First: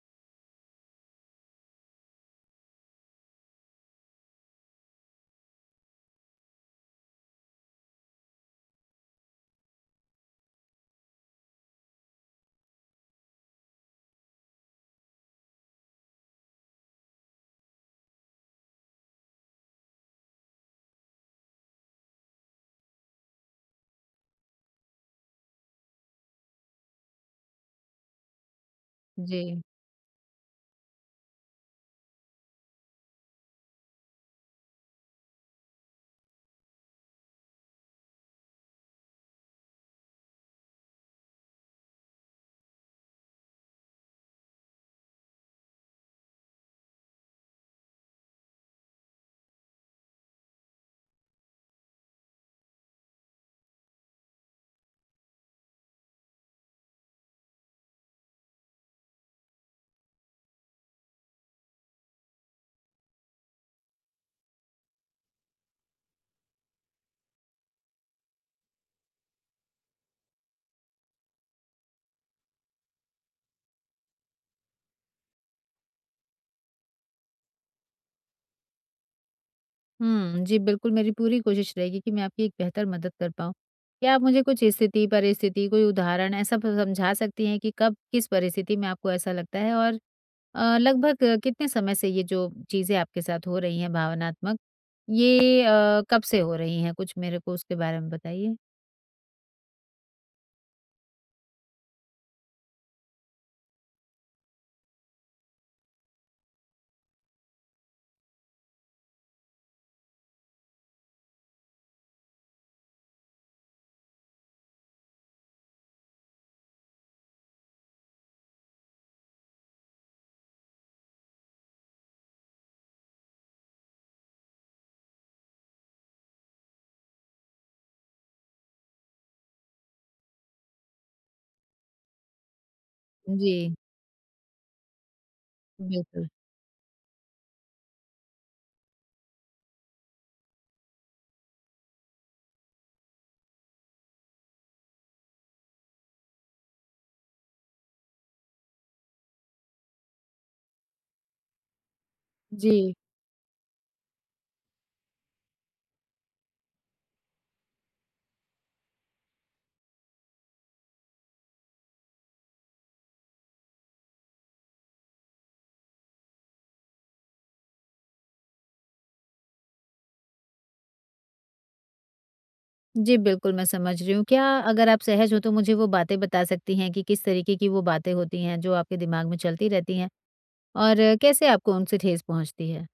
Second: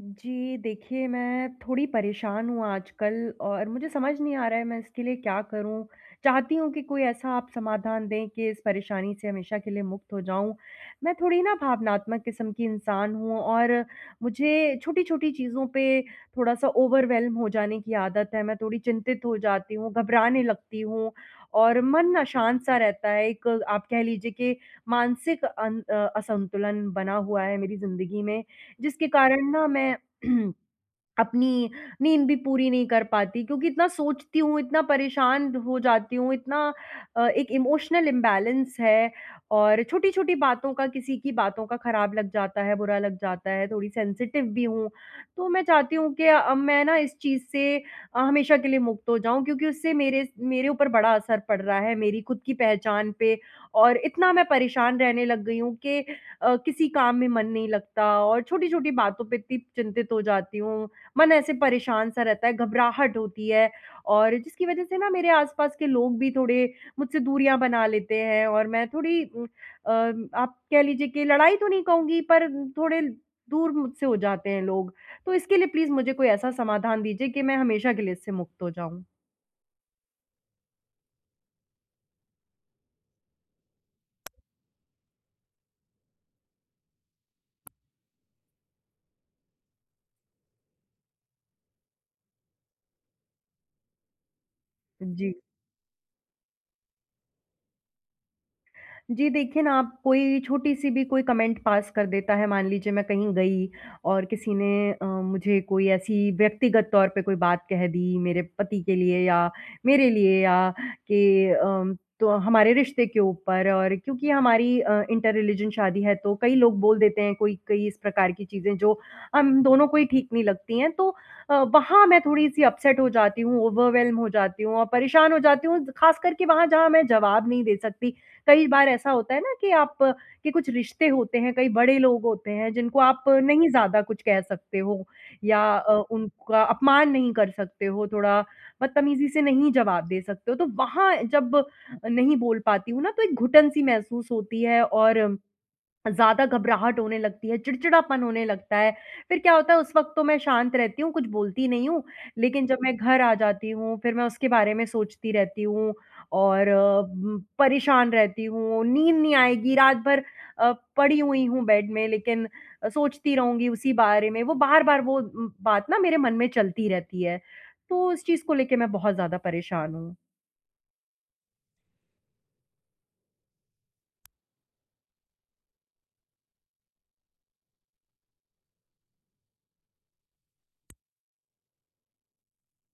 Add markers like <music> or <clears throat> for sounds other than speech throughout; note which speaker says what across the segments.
Speaker 1: जी, देखिए मैं थोड़ी परेशान हूँ आजकल और मुझे समझ नहीं आ रहा है मैं इसके लिए क्या करूँ? चाहती हूँ कि कोई ऐसा आप समाधान दें कि इस परेशानी से हमेशा के लिए मुक्त हो जाऊँ। मैं थोड़ी ना भावनात्मक किस्म की इंसान हूँ और मुझे छोटी-छोटी चीज़ों पे थोड़ा-सा ओवरवेल्म हो जाने की आदत है। मैं थोड़ी चिंतित हो जाती हूँ, घबराने लगती हूँ और मन अशांत-सा रहता है। एक आप कह लीजिए कि मानसिक असंतुलन बना हुआ है मेरी ज़िंदगी में जिसके
Speaker 2: जी।
Speaker 1: कारण ना मैं <clears throat> अपनी नींद भी पूरी नहीं कर पाती क्योंकि इतना सोचती हूँ, इतना परेशान हो जाती हूँ, इतना, एक इमोशनल इम्बैलेंस है और छोटी-छोटी बातों का किसी की बातों का खराब लग जाता है, बुरा लग जाता है, थोड़ी सेंसिटिव भी हूँ। तो मैं चाहती हूँ कि मैं ना इस चीज़ से हमेशा के लिए मुक्त हो जाऊँ क्योंकि उससे मेरे मेरे ऊपर बड़ा असर पड़ रहा है, मेरी खुद की पहचान पे और इतना मैं परेशान रहने लग गई हूँ कि किसी काम में मन नहीं लगता और छोटी-छोटी बातों पे इतनी चिंतित हो जाती हूँ। मन ऐसे परेशान-सा रहता है, घबराहट होती है और जिसकी वज़ह से ना मेरे आस-पास के लोग भी थोड़े मुझसे दूरियाँ बना लेते हैं और मैं थोड़ी अ, आप कह लीजिए कि लड़ाई तो नहीं कहूँगी पर थोड़े दूर मुझसे हो जाते हैं लोग। तो इसके लिए प्लीज़ मुझे कोई ऐसा समाधान दीजिए कि मैं हमेशा के लिए इससे मुक्त हो जाऊँ।
Speaker 2: जी, बिल्कुल मेरी पूरी कोशिश रहेगी कि मैं आपकी एक बेहतर मदद कर पाऊँ। क्या आप मुझे कुछ स्थिति, परिस्थिति, कोई उदाहरण ऐसा ब समझा सकती हैं कि कब, किस परिस्थिति में आपको ऐसा लगता है? और लगभग कितने समय से ये जो चीज़ें आपके साथ हो रही हैं भावनात्मक,
Speaker 1: जी।
Speaker 2: ये कब से हो रही हैं? कुछ मेरे को उसके बारे में बताइए।
Speaker 1: जी, देखिए ना आप कोई छोटी-सी भी कोई कमेंट पास कर देता है, मान लीजिए मैं कहीं गई और किसी ने मुझे कोई ऐसी व्यक्तिगत तौर पे कोई बात कह दी मेरे पति के लिए या मेरे लिए या कि तो हमारे रिश्ते के ऊपर और क्योंकि हमारी इंटर रिलीजन शादी है तो कई लोग बोल देते हैं कोई कई इस प्रकार की चीज़ें जो हम दोनों को ही ठीक नहीं लगती हैं। तो वहाँ मैं थोड़ी-सी अपसेट हो जाती हूँ, ओवरवेल्म हो जाती हूँ और परेशान हो जाती हूँ, ख़ास करके वहाँ जहाँ मैं जवाब नहीं दे सकती। कई बार ऐसा होता है ना कि आप के कुछ रिश्ते होते हैं, कई बड़े लोग होते हैं जिनको आप नहीं
Speaker 2: जी,
Speaker 1: ज़्यादा कुछ कह सकते हो या
Speaker 2: बिल्कुल।
Speaker 1: उनका अपमान नहीं कर सकते हो, थोड़ा बदतमीज़ी से नहीं जवाब दे सकते हो। तो वहाँ जब नहीं बोल पाती हूँ ना, तो एक घुटन-सी महसूस होती है और ज़्यादा घबराहट होने लगती है, चिड़चिड़ापन होने लगता है। फिर क्या होता है उस वक़्त तो मैं शांत रहती हूँ, कुछ बोलती नहीं हूँ, लेकिन जब मैं
Speaker 2: जी।
Speaker 1: घर आ जाती हूँ, फिर मैं उसके बारे में सोचती रहती हूँ और परेशान रहती हूँ, नींद नहीं आएगी, रात भर अ, पड़ी हुई हूँ बेड में लेकिन सोचती रहूँगी उसी बारे में, वो बार-बार वो, बात ना मेरे मन में चलती रहती है। तो इस चीज़ को लेके मैं बहुत ज़्यादा परेशान हूँ।
Speaker 2: जी, बिल्कुल मैं समझ रही हूँ। क्या अगर आप सहज हो तो मुझे वो बातें बता सकती हैं कि किस तरीके की वो बातें होती हैं जो आपके दिमाग में चलती रहती हैं? और कैसे आपको उनसे ठेस पहुँचती है?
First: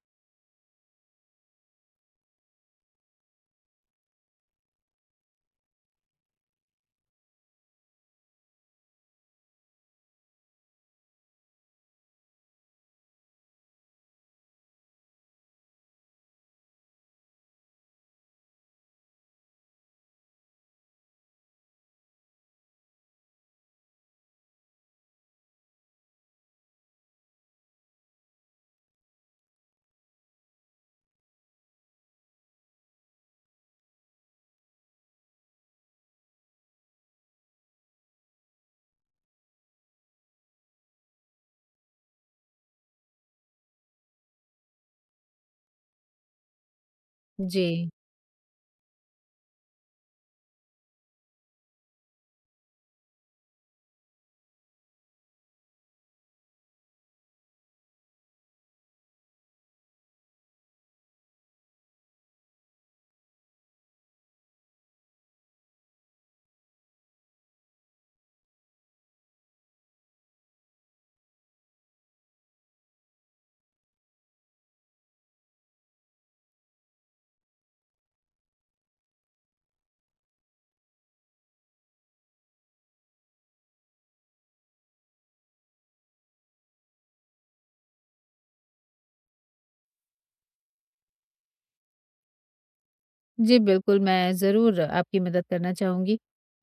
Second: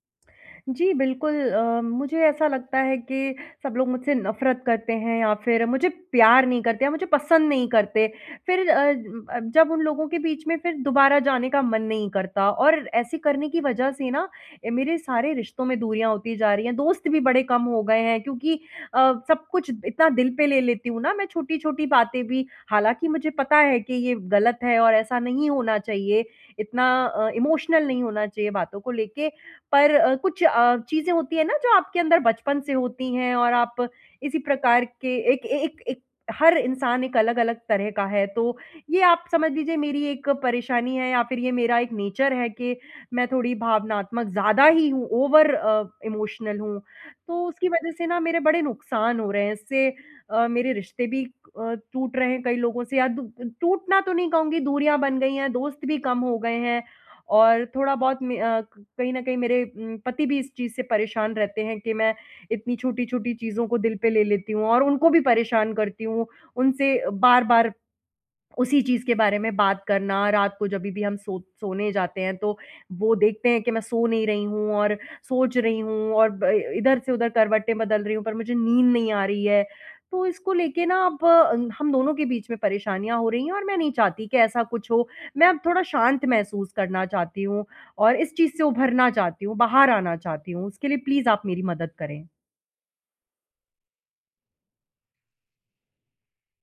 Speaker 1: जी, बिल्कुल, मुझे ऐसा लगता है कि सब लोग मुझसे नफ़रत करते हैं या फिर मुझे प्यार नहीं करते या मुझे पसंद नहीं करते। फिर जब उन लोगों के बीच में फिर दोबारा जाने का मन नहीं करता और ऐसे करने की वज़ह से ना, मेरे सारे रिश्तों में दूरियाँ होती जा रही हैं, दोस्त भी बड़े कम हो गए हैं क्योंकि सब कुछ इतना दिल पे ले लेती हूँ ना मैं छोटी-छोटी बातें भी। हालाँकि मुझे पता है कि ये गलत है और ऐसा नहीं होना चाहिए, इतना, इमोशनल नहीं होना चाहिए बातों को लेके। पर कुछ, चीज़ें होती हैं ना जो आपके अंदर बचपन से होती हैं और आप इसी प्रकार के एक एक एक हर इंसान एक अलग-अलग तरह का है, तो ये आप समझ लीजिए मेरी एक परेशानी है या फिर ये मेरा एक नेचर है कि मैं थोड़ी भावनात्मक ज़्यादा ही हूँ, ओवर इमोशनल हूँ। तो उसकी वज़ह
Speaker 2: जी।
Speaker 1: से ना मेरे बड़े नुकसान हो रहे हैं, इससे मेरे रिश्ते भी टूट रहे हैं कई लोगों से या दू टूटना तो नहीं कहूँगी दूरियाँ बन गई हैं, दोस्त भी कम हो गए हैं। और थोड़ा-बहुत कहीं न कहीं मेरे पति भी इस चीज़ से परेशान रहते हैं कि मैं इतनी छोटी-छोटी चीज़ों को दिल पे ले लेती हूँ और उनको भी परेशान करती हूँ। उनसे बार-बार उसी चीज़ के बारे में बात करना, रात को जभी भी हम सोने जाते हैं तो वो देखते हैं कि मैं सो नहीं रही हूँ और सोच रही हूँ और ब इधर से उधर करवटें बदल रही हूँ पर मुझे नींद नहीं आ रही है। तो इसको लेके ना अब हम दोनों के बीच में परेशानियाँ हो रही हैं और मैं नहीं चाहती कि ऐसा कुछ हो। मैं अब थोड़ा शांत महसूस करना चाहती हूँ और इस चीज़ से उभरना चाहती हूँ, बाहर आना चाहती हूँ। उसके लिए प्लीज़ आप मेरी मदद करें।
Speaker 2: जी, बिल्कुल, मैं ज़रूर आपकी मदद करना चाहूँगी।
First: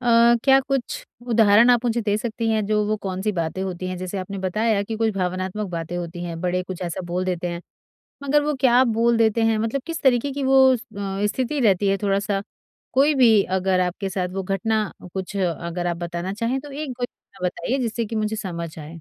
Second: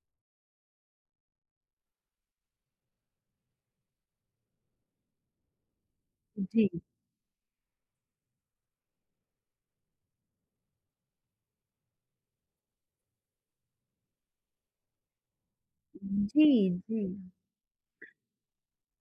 Speaker 2: क्या कुछ उदाहरण आप मुझे दे सकती हैं, जो वो कौन-सी बातें होती हैं? जैसे आपने बताया कि कुछ भावनात्मक बातें होती हैं, बड़े
Speaker 1: जी।
Speaker 2: कुछ ऐसा बोल देते हैं, मगर वो क्या बोल देते हैं? मतलब किस तरीके की वो स्थिति रहती है? थोड़ा-सा कोई भी अगर आपके साथ वो घटना कुछ अगर आप बताना
Speaker 1: जी,
Speaker 2: चाहें, तो एक
Speaker 1: जी।
Speaker 2: कोई घटना बताइए, जिससे कि मुझे समझ आए।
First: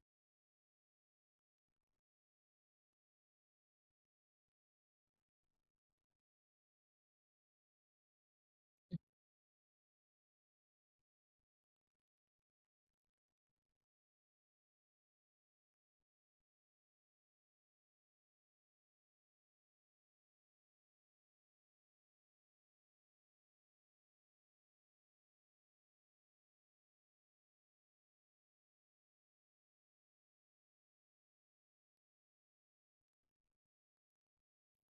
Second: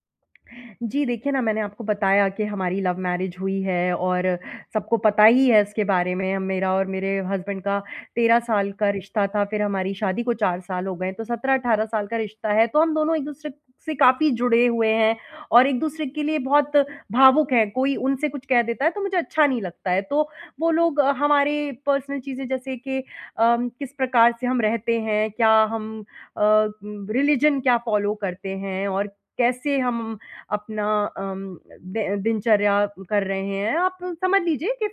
Speaker 1: जी, देखिए ना मैंने आपको बताया कि हमारी लव मैरिज हुई है और सबको पता ही है इसके बारे में। हम मेरा और मेरे हस्बैंड का 13 साल का रिश्ता था, फिर हमारी शादी को 4 साल हो गए, तो 17-18 साल का रिश्ता है। तो हम दोनों एक-दूसरे से काफ़ी जुड़े हुए हैं और एक-दूसरे के लिए बहुत भावुक हैं। कोई उनसे कुछ कह देता है तो मुझे अच्छा नहीं लगता है। तो वो लोग हमारे पर्सनल चीज़ें जैसे कि किस प्रकार से हम रहते हैं, क्या हम रिलिजन क्या फ़ॉलो करते हैं और कैसे हम अपना अम, दि दिनचर्या कर रहे हैं। आप समझ लीजिए कि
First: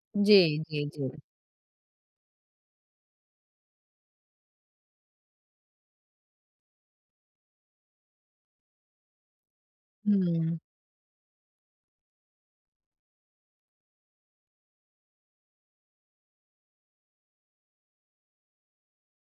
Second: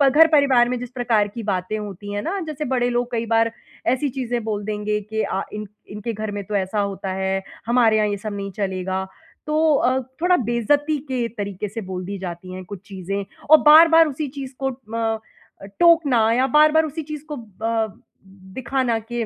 Speaker 1: प
Speaker 2: जी,
Speaker 1: घर-परिवार में
Speaker 2: जी,
Speaker 1: जिस
Speaker 2: जी।
Speaker 1: प्रकार की बातें होती हैं ना, जैसे बड़े लोग कई बार ऐसी चीज़ें बोल देंगे कि अ, इन इनके घर में तो ऐसा होता है, हमारे यहाँ ये सब नहीं चलेगा। तो थोड़ा
Speaker 2: हुँ।
Speaker 1: बेइज़्ज़ती के तरीके से बोल दी जाती हैं कुछ चीज़ें और बार-बार उसी चीज़ को टोकना या बार-बार उसी चीज़ को दिखाना कि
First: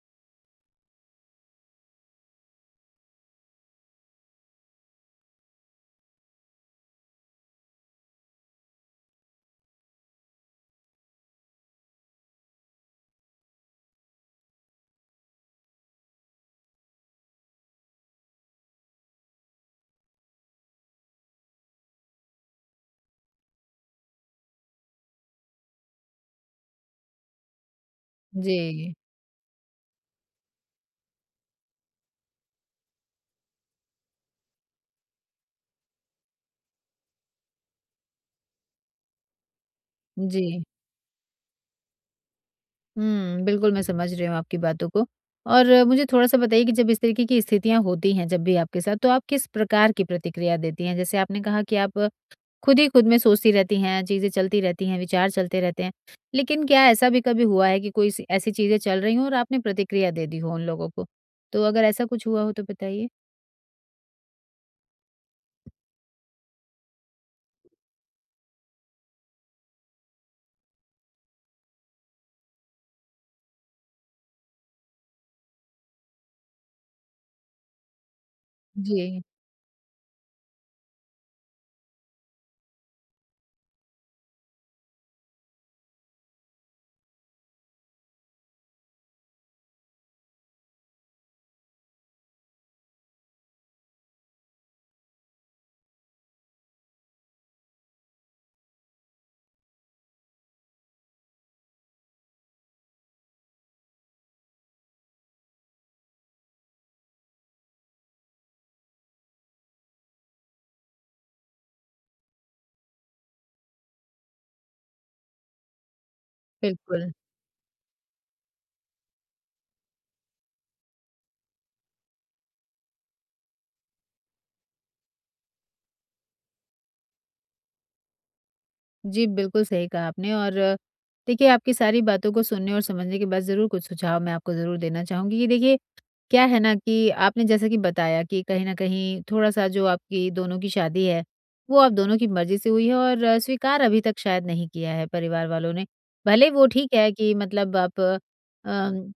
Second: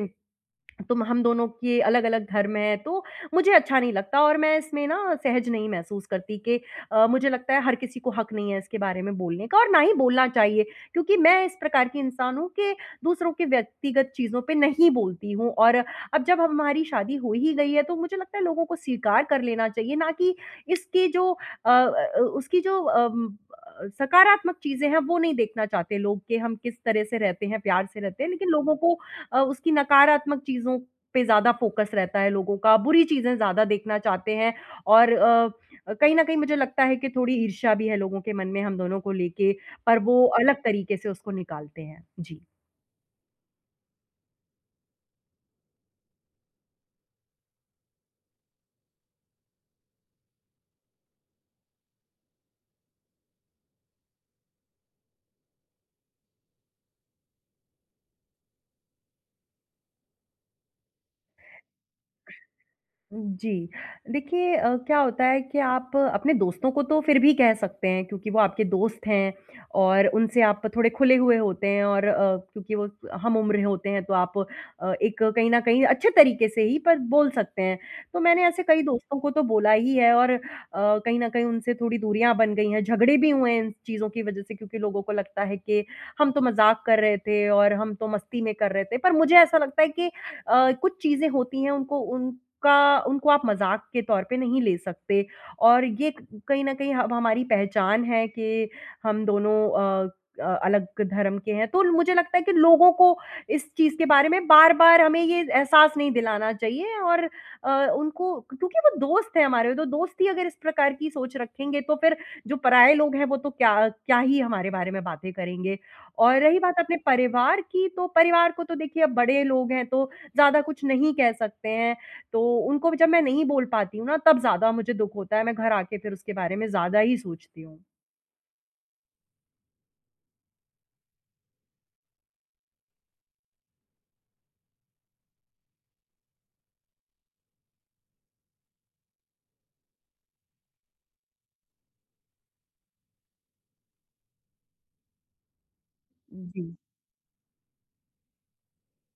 Speaker 1: तो हम दोनों के अलग-अलग धर्म हैं, तो मुझे अच्छा नहीं लगता और मैं इसमें ना सहज नहीं महसूस करती कि मुझे लगता है हर किसी को हक नहीं है इसके बारे में बोलने का और ना ही बोलना चाहिए क्योंकि मैं इस प्रकार की इंसान हूँ कि दूसरों के व्यक्तिगत चीज़ों पे नहीं बोलती हूँ और अब जब हमारी शादी हो ही गई है, तो मुझे लगता है लोगों को स्वीकार कर लेना चाहिए, ना कि इसके जो उसकी जो सकारात्मक चीज़ें हैं, वो नहीं देखना चाहते लोग कि हम किस तरह से रहते हैं, प्यार से रहते हैं, लेकिन लोगों
Speaker 2: जी,
Speaker 1: को अ, उसकी नकारात्मक चीज़ों पे ज़्यादा फ़ोकस रहता है लोगों का, बुरी चीज़ें ज़्यादा देखना चाहते हैं और कहीं न कहीं मुझे लगता है कि थोड़ी ईर्ष्या भी है लोगों के मन में हम दोनों को लेके, पर वो
Speaker 2: जी।
Speaker 1: अलग तरीके से उसको निकालते हैं। जी।
Speaker 2: बिल्कुल मैं समझ रही हूँ आपकी बातों को। और मुझे थोड़ा-सा बताइए कि जब इस तरीके की स्थितियाँ होती हैं जब भी आपके साथ, तो आप किस प्रकार की प्रतिक्रिया देती हैं? जैसे आपने कहा कि आप खुद ही खुद में सोचती रहती हैं, चीज़ें चलती रहती हैं, विचार चलते रहते हैं। लेकिन क्या ऐसा भी कभी हुआ है कि कोई सी ऐसी चीज़ें चल रही हों और आपने प्रतिक्रिया दे दी हो उन लोगों को? तो अगर ऐसा कुछ हुआ हो तो बताइए?
Speaker 1: जी। देखिए क्या होता है कि आप अपने दोस्तों को तो फिर भी कह सकते हैं क्योंकि वो आपके दोस्त हैं और उनसे आप थोड़े खुले हुए होते हैं और क्योंकि वो हम-उम्र होते हैं तो आप एक कहीं न कहीं अच्छे तरीके से ही पर बोल सकते हैं। तो मैंने ऐसे कई दोस्तों
Speaker 2: जी,
Speaker 1: को तो बोला ही है और कहीं न कहीं उनसे थोड़ी दूरियाँ बन गई हैं, झगड़े भी हुए हैं इन चीज़ों की वज़ह से क्योंकि लोगों को लगता है कि हम तो मज़ाक कर रहे थे और हम तो मस्ती में कर रहे थे। पर मुझे ऐसा लगता है कि कुछ चीज़ें होती हैं उनको उन का उनको आप मज़ाक के तौर पे नहीं ले सकते और ये क कहीं न कहीं अब हमारी पहचान है कि हम दोनों अ अलग धर्म के हैं। तो मुझे लगता है कि लोगों को इस चीज़ के बारे में बार-बार हमें ये एहसास नहीं दिलाना चाहिए और उनको क्योंकि वो दोस्त हैं हमारे, तो दोस्त ही अगर इस प्रकार की सोच रखेंगे तो फिर जो पराये लोग हैं वो तो क्या क्या ही हमारे बारे में बातें करेंगे। और रही बात अपने
Speaker 2: बिल्कुल।
Speaker 1: परिवार की, तो परिवार को तो देखिए अब बड़े लोग हैं तो ज़्यादा कुछ नहीं कह सकते हैं। तो उनको जब मैं नहीं बोल पाती हूँ ना तब ज़्यादा मुझे दुःख होता है, मैं घर आके फिर उसके बारे में ज़्यादा ही सोचती हूँ।
Speaker 2: जी, बिल्कुल सही कहा आपने। और देखिए आपकी सारी बातों को सुनने और समझने के बाद ज़रूर कुछ सुझाव मैं आपको ज़रूर देना चाहूँगी कि देखिए क्या है ना कि आपने जैसा कि बताया कि कहीं न कहीं थोड़ा-सा जो आपकी दोनों की शादी है, वो आप दोनों की मर्ज़ी से हुई है और स्वीकार अभी तक शायद नहीं किया है परिवार वालों ने। भले वो
Speaker 1: जी,
Speaker 2: ठीक है कि मतलब आप अम,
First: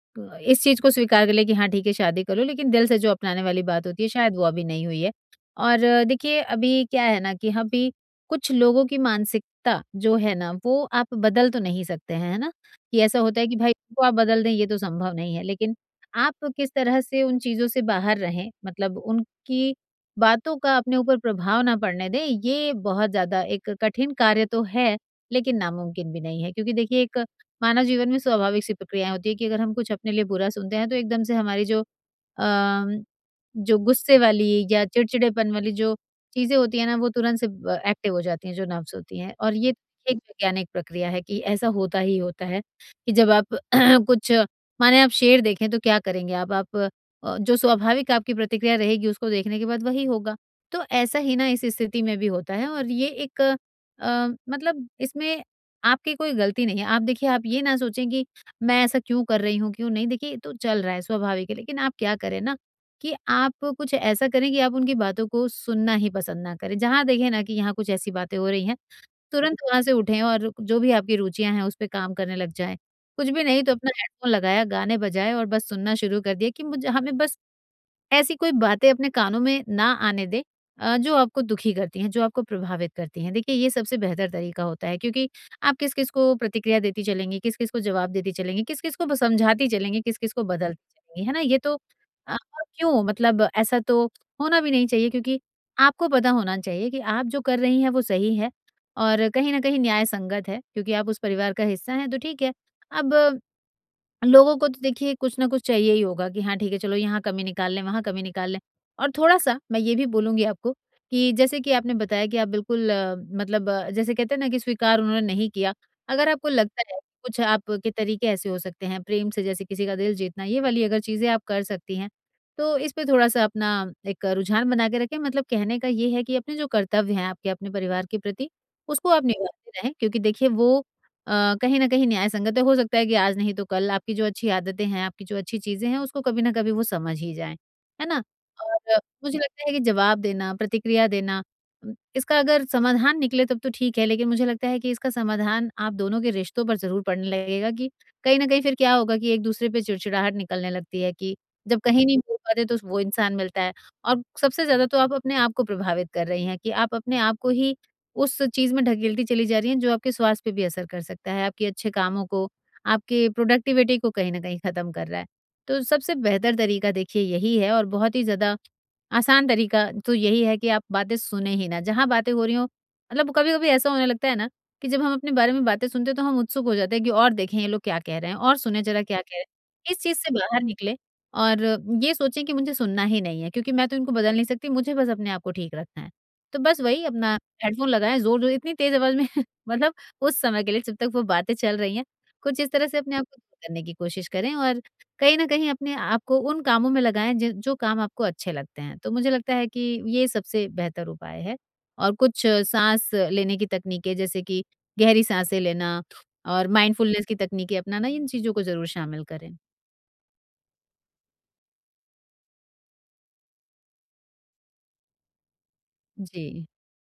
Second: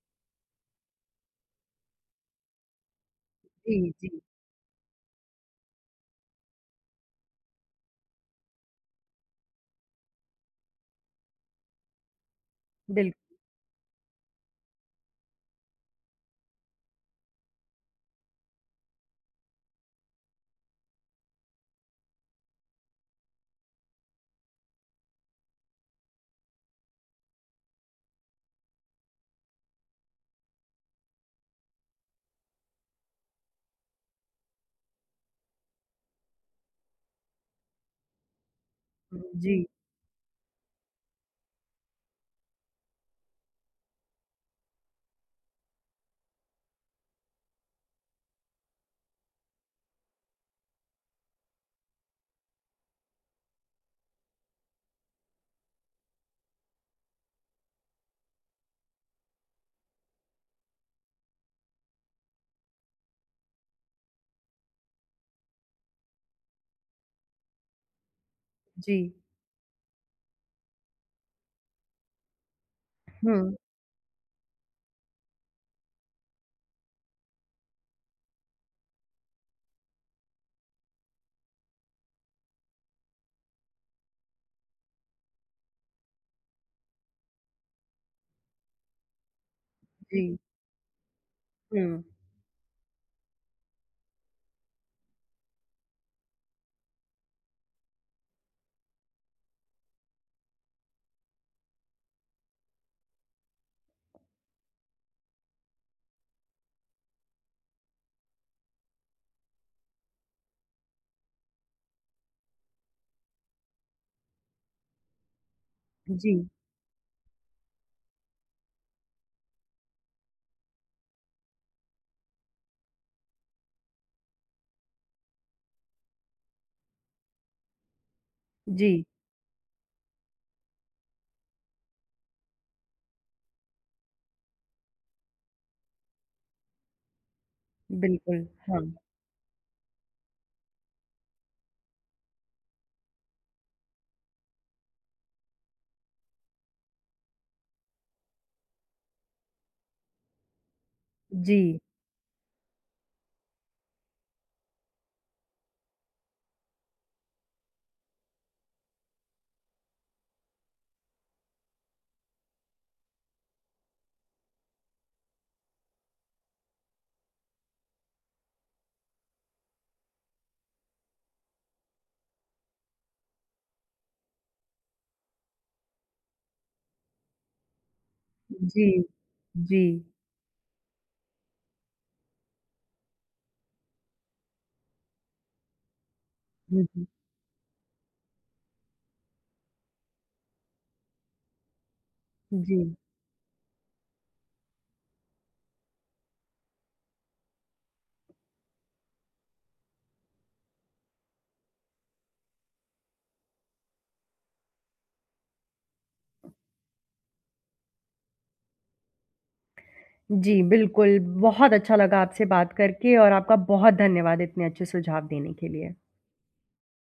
Speaker 2: इस चीज़ को स्वीकार कर लें कि हाँ, ठीक है शादी करो, लेकिन दिल से जो अपनाने वाली
Speaker 1: जी,
Speaker 2: बात होती
Speaker 1: जी,
Speaker 2: है शायद वो अभी नहीं हुई है। और देखिए अभी क्या है ना कि अभी कुछ लोगों की मानसिकता जो है ना वो आप बदल तो नहीं सकते हैं, है ना? कि ऐसा
Speaker 1: बिल्कुल,
Speaker 2: होता है कि भाई उनको आप बदल दें ये तो संभव नहीं है, लेकिन आप किस तरह से उन चीज़ों से बाहर रहें, मतलब उनकी बातों का अपने ऊपर प्रभाव ना पड़ने दें, ये बहुत ज़्यादा एक कठिन कार्य तो है, लेकिन नामुमकिन भी नहीं है। क्योंकि देखिए एक मानव जीवन में स्वाभाविक सी प्रक्रियाएँ होती है कि अगर हम कुछ अपने लिए बुरा सुनते हैं, तो एकदम से हमारी अम, जो गुस्से वाली या चिड़चिड़ेपन वाली जो चीज़ें होती हैं ना, वो तुरंत से ब एक्टिव हो जाती हैं, जो नर्व्स होती हैं। और
Speaker 1: जी,
Speaker 2: ये एक वैज्ञानिक प्रक्रिया है कि ऐसा होता ही होता है कि जब आप <clears throat> कुछ, माने आप शेर देखें तो क्या करेंगे आप? आप जो स्वाभाविक आपकी प्रतिक्रिया रहेगी उसको देखने के बाद वही होगा। तो ऐसा ही ना इस स्थिति में भी होता है, और ये एक मतलब इसमें आपकी कोई गलती नहीं है। आप देखिए, आप ये ना सोचें कि मैं ऐसा क्यों कर रही हूँ, क्यों नहीं? देखिए ये तो चल रहा है, स्वाभाविक है। लेकिन आप क्या करें ना कि आप कुछ ऐसा करें कि आप उनकी बातों को सुनना ही पसंद ना करें। जहाँ देखें ना कि यहाँ कुछ ऐसी बातें हो रही हैं,
Speaker 1: जी,
Speaker 2: तुरंत वहाँ से उठें और जो भी आपकी रुचियाँ हैं, उस पे काम करने लग जाएँ। कुछ भी
Speaker 1: हुँ,
Speaker 2: नहीं तो अपना हेडफ़ोन लगाया, गाने बजाए और बस सुनना शुरू कर दिया कि मुझे हमें बस ऐसी कोई बातें अपने कानों में ना आने दें, जो आपको दुखी करती हैं, जो आपको प्रभावित करती हैं। देखिए ये सबसे बेहतर तरीका होता है, क्योंकि आप किस-किस को प्रतिक्रिया देती चलेंगी, किस-किस को जवाब देती चलेंगी, किस-किस को ब समझाती चलेंगी, किस-किस
Speaker 1: जी,
Speaker 2: को बदलती चलेंगी, है ना? ये तो
Speaker 1: हुँ,
Speaker 2: और क्यों, मतलब ऐसा तो होना भी नहीं चाहिए क्योंकि आपको पता होना चाहिए कि आप जो कर रही हैं वो सही है और कहीं न कहीं न्याय संगत है, क्योंकि आप उस परिवार का हिस्सा हैं तो ठीक है। अब लोगों को तो देखिए कुछ ना कुछ चाहिए ही होगा कि हाँ ठीक है चलो यहाँ कमी निकाल लें, वहाँ कमी निकाल लें। और थोड़ा-सा मैं ये भी बोलूँगी आपको कि जैसे कि आपने बताया कि आप बिल्कुल मतलब जैसे कहते हैं ना कि स्वीकार उन्होंने नहीं किया। अगर
Speaker 1: जी,
Speaker 2: आपको लगता है कि कुछ आपके तरीके ऐसे हो सकते हैं प्रेम से, जैसे किसी का दिल जीतना, ये वाली अगर चीज़ें आप कर सकती हैं, तो इस पे थोड़ा-सा अपना एक रुझान बना के रखें। मतलब कहने का ये है कि अपने जो कर्तव्य हैं आपके अपने परिवार के प्रति,
Speaker 1: जी,
Speaker 2: उसको आप निभाते रहें क्योंकि देखिए वो कहीं न कहीं न्यायसंगत है। हो सकता है कि आज नहीं तो कल आपकी जो अच्छी आदतें हैं, आपकी जो अच्छी चीज़ें हैं, उसको कभी न कभी वो समझ ही जाएँ, है ना?
Speaker 1: बिल्कुल, हाँ,
Speaker 2: और मुझे लगता है कि जवाब देना, प्रतिक्रिया देना, इसका अगर समाधान निकले तब तो ठीक है, लेकिन मुझे लगता है कि इसका समाधान आप दोनों के रिश्तों पर ज़रूर पड़ने लगेगा कि कहीं न कहीं फिर क्या होगा कि एक-दूसरे पे चिड़चिड़ाहट निकलने लगती है, कि
Speaker 1: जी,
Speaker 2: जब कहीं नहीं बोल पाते तो वो इंसान मिलता है। और सबसे ज़्यादा तो आप अपने आप को प्रभावित कर रही हैं कि आप अपने आप को ही उस चीज़ में ढकेलती चली जा रही हैं, जो आपके स्वास्थ्य पे भी असर कर सकता है, आपके अच्छे कामों को, आपके प्रोडक्टिविटी को कहीं न कहीं ख़त्म कर रहा है। तो सबसे बेहतर तरीका देखिए यही है, और बहुत ही ज़्यादा आसान तरीका तो यही है कि आप बातें सुनें ही ना। जहाँ बातें हो रही हों, मतलब कभी-कभी ऐसा होने लगता है ना कि जब हम अपने बारे में बातें सुनते हैं तो हम उत्सुक हो जाते हैं कि और देखें ये लोग क्या कह रहे हैं और सुनें
Speaker 1: जी,
Speaker 2: ज़रा क्या कह रहे
Speaker 1: जी,
Speaker 2: हैं। इस चीज़ से बाहर निकलें और ये सोचें कि मुझे सुनना ही नहीं है, क्योंकि मैं तो इनको बदल नहीं सकती, मुझे बस अपने आप को ठीक रखना है। तो बस
Speaker 1: हुँ,
Speaker 2: वही
Speaker 1: हुँ,
Speaker 2: अपना हेडफ़ोन लगाएँ, ज़ोर-ज़ोर, इतनी तेज़ आवाज़ में <laughs> मतलब उस समय के लिए जब तक वो बातें चल रही हैं, कुछ इस
Speaker 1: जी,
Speaker 2: तरह से अपने आप को दूर करने की कोशिश करें और कहीं न कहीं अपने आप को उन कामों में लगाएँ ज जो काम आपको अच्छे लगते हैं। तो मुझे लगता है कि ये सबसे बेहतर उपाय है, और कुछ साँस लेने की तकनीकें जैसे कि गहरी साँसें लेना और माइंडफुलनेस की तकनीकें अपनाना, इन चीज़ों को ज़रूर शामिल करें।
Speaker 1: जी, बिल्कुल, बहुत अच्छा लगा आपसे बात करके और आपका बहुत धन्यवाद इतने अच्छे सुझाव देने के लिए।
Speaker 2: जी।